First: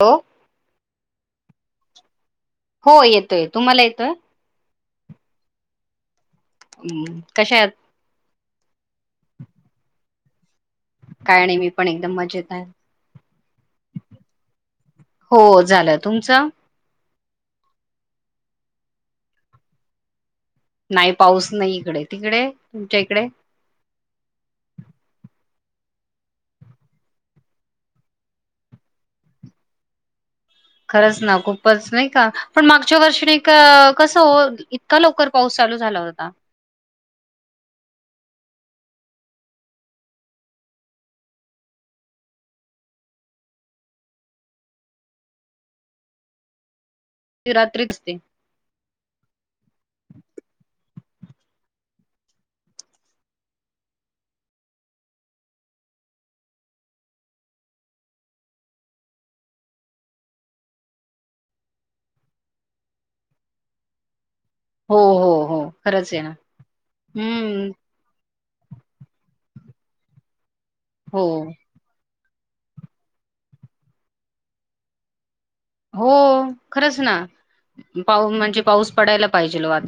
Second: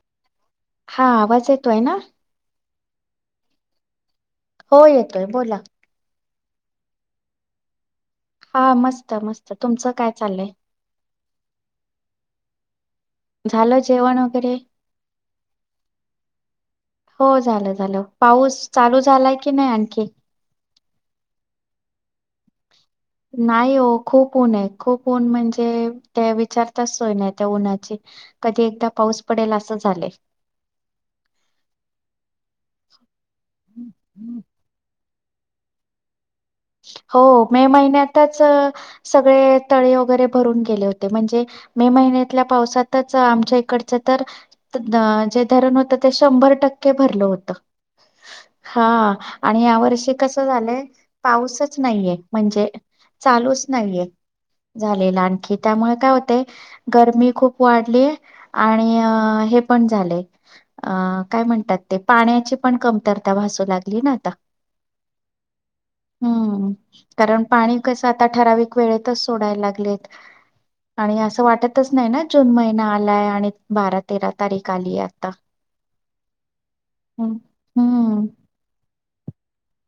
Hello! हा आवाज येतोय ना? हो येतोय, तुम्हाला येतोय? हो येतोय बोला! हम्म अश्या आहात? हा मस्त मस्त, तुमचं काय चाललंय? काय आणि मी पण एकदम मजेत हाय. झाल जेवण वगैरे? च? हो झालं झालं, पाऊस चालू झालाय की नाय आणखी? नाही पाऊस नाही इकडे, तिकडे? तुमच्या इकडे नाही ओ खूप ऊन आहे. खूप ऊन म्हणजे तेअ त्या विचारताच सोय नाही. त्या उन्हाची कधी एकदा पाऊस पडेल असं झालंय. खरंच ना खूपच नाही का, पण मागच्या वर्षी कसं ओ इतकं लवकर पाऊस चालू झाला होता. हो मे महिन्यातचअ सगळे तळे वगैरे भरून गेले होते. म्हणजे मे महिन्यातल्या पावसातच आमच्या इकडचं तर अं जे धरण होतं ते शंभर टक्के भरलं होतं ती रात्रीच ते हा, आणि या वर्षी कस झालंय पाऊसचं नाहीय म्हणजे चालूचं नाहीये झालेला आणखी त्यामुळे काय होतेय गरमी खूप वाढलीय आणि अ हे पण झालेय अ काय म्हणतात ते पाण्याची पण कमतरता भासू लागली ना आता. हो हो हो. खरंच आहे ना हम्म.. कारण हम्म पाणी कसं आता ठराविक वेळेतच सोडायला लागेलं लेत. आणि हो असं वाटतचं नाही ना जून महिना आलाय आणि बारा तेरा तारीख आलीय आता. हो ओ... खरंच ना... हम्म हम्म पाऊ.. म्हणजे पाऊस पडायला पाहिजेलं ओ.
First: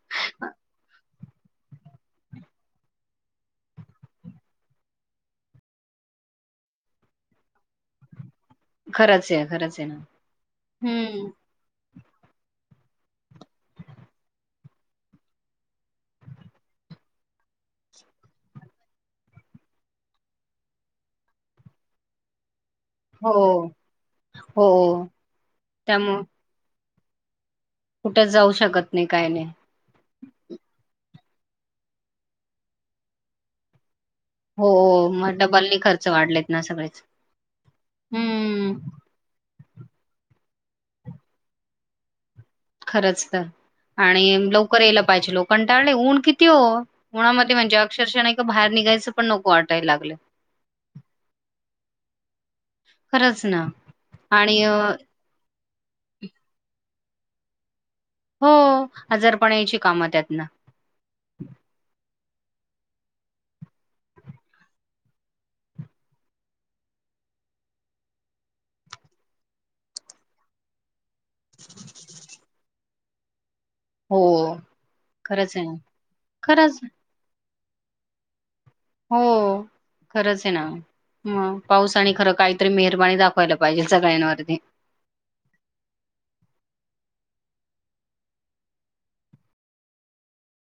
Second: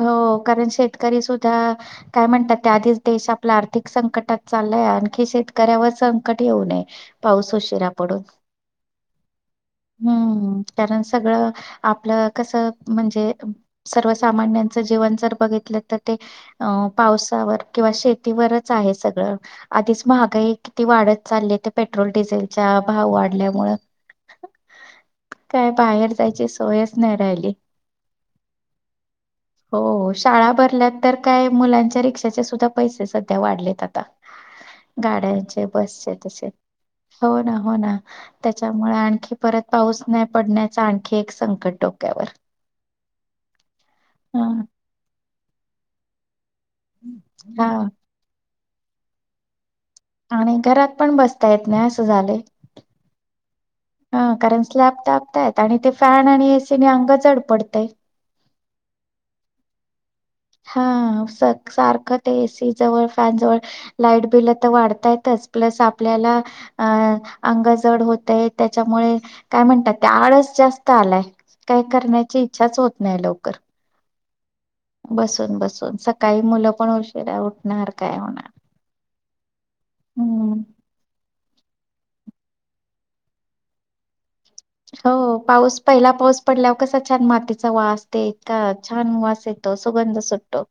हो कारण शेतकरी सुद्धाआ.. काय म्हणतात आधीच देश आपला आर्थिक संकटात चाललाय आणखी शेतकऱ्यावर संकट येऊ नये पाऊस उशिरा पडून. खरंच आहे खरंच आहे ना हम्म कारण हम्म सगळं आपलं कसं अ म्हणजे, अ सर्व सामान्यांच जीवन जर बघितलं तर ते अ पावसावर किंवा शेतीवरच आहे. सगळं आधीच महागाई किती वाढत चालली ते पेट्रोल डिझेल च्या भाव हो वाढल्यामुळे, हो काय बाहेर जायची सोयचं नाय राहली. कुठेचं जाऊ शकतं हो, शाळा भरल्या नंतर काय? मुलांच्या रिक्षाचे सुद्धा पैसे सध्या वाढलेत आता. हो मग गाड्यांचे, डबलनी खर्च बसचे वाढलेत तसेचं, ना सगळेच हो ना, हो ना हम्म त्याच्यामुळे आणखी परत पाऊस नाही पडण्याच आणखी एक संकट डोक्यावर. खरंच तर. आणि अ हा लवकर यायला पाहिजे. लोक कंटाळले. ऊन किती किती ओ? उनामध्ये म्हणजे हा अक्षरशा नाय का बाहेर निघायचं पण नको वाटा आणि घरात पण बसता येत नाय असं झालंय. खरंच ना. हं, आणि कारण अ, स्लॅब टाकटायत. आणि ते फॅन आणि ए सी ने अंग जड पडतय. हो, आजारपण यायची कामं त्यात. हं, स सारखं एसी जवळ फॅन जवळ लाईट बिल तर वाढतातच. प्लस आपल्याला अ अंग जड होतय त्याच्यामुळे काय म्हणतात ते आळस जास्त स्त आलाय. काही करण्याची इच्छाच होत नाही लवकर. हो. खरंच बसून आहे ना बसून सकाळी मुलं खरंच पण उशीरा उठ नार काय होणार? हो, खरंच आहे हम्म ना. हं, पाऊसानी खरं काहीतरी मेहरबानी दाखवायला पाहिजे सगळ्यांवरती. हो पाऊस पहिला पाऊस पडल्यावर कसा छान मातीचा वास ते इतका छान वास येतो, सुगंध सुटतो.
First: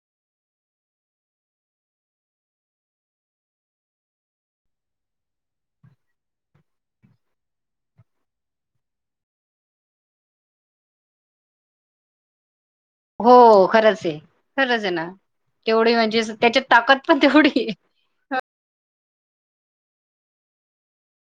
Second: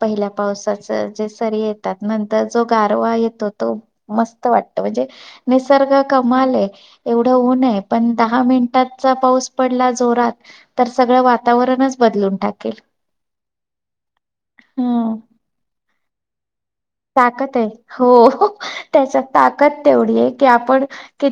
पहिल्या पावसाच जे सरी येतात नंतर जो गारवा येतो तो मस्त वाटतो. म्हणजे निसर्ग कमाल आहे एवढं ऊन आहे, पण दहा मिनिटांचा पाऊस पडला जोरात तर सगळं वातावरणच बदलून टाकेल. हो खरंच आहे, खरच आहे ना. तेवढी म्हणजे जे असं त्याच्यात ताकद पण तेवढी ताकत आहे. हो, त्याच्यात ताकद तेवढी आहे की आपण कित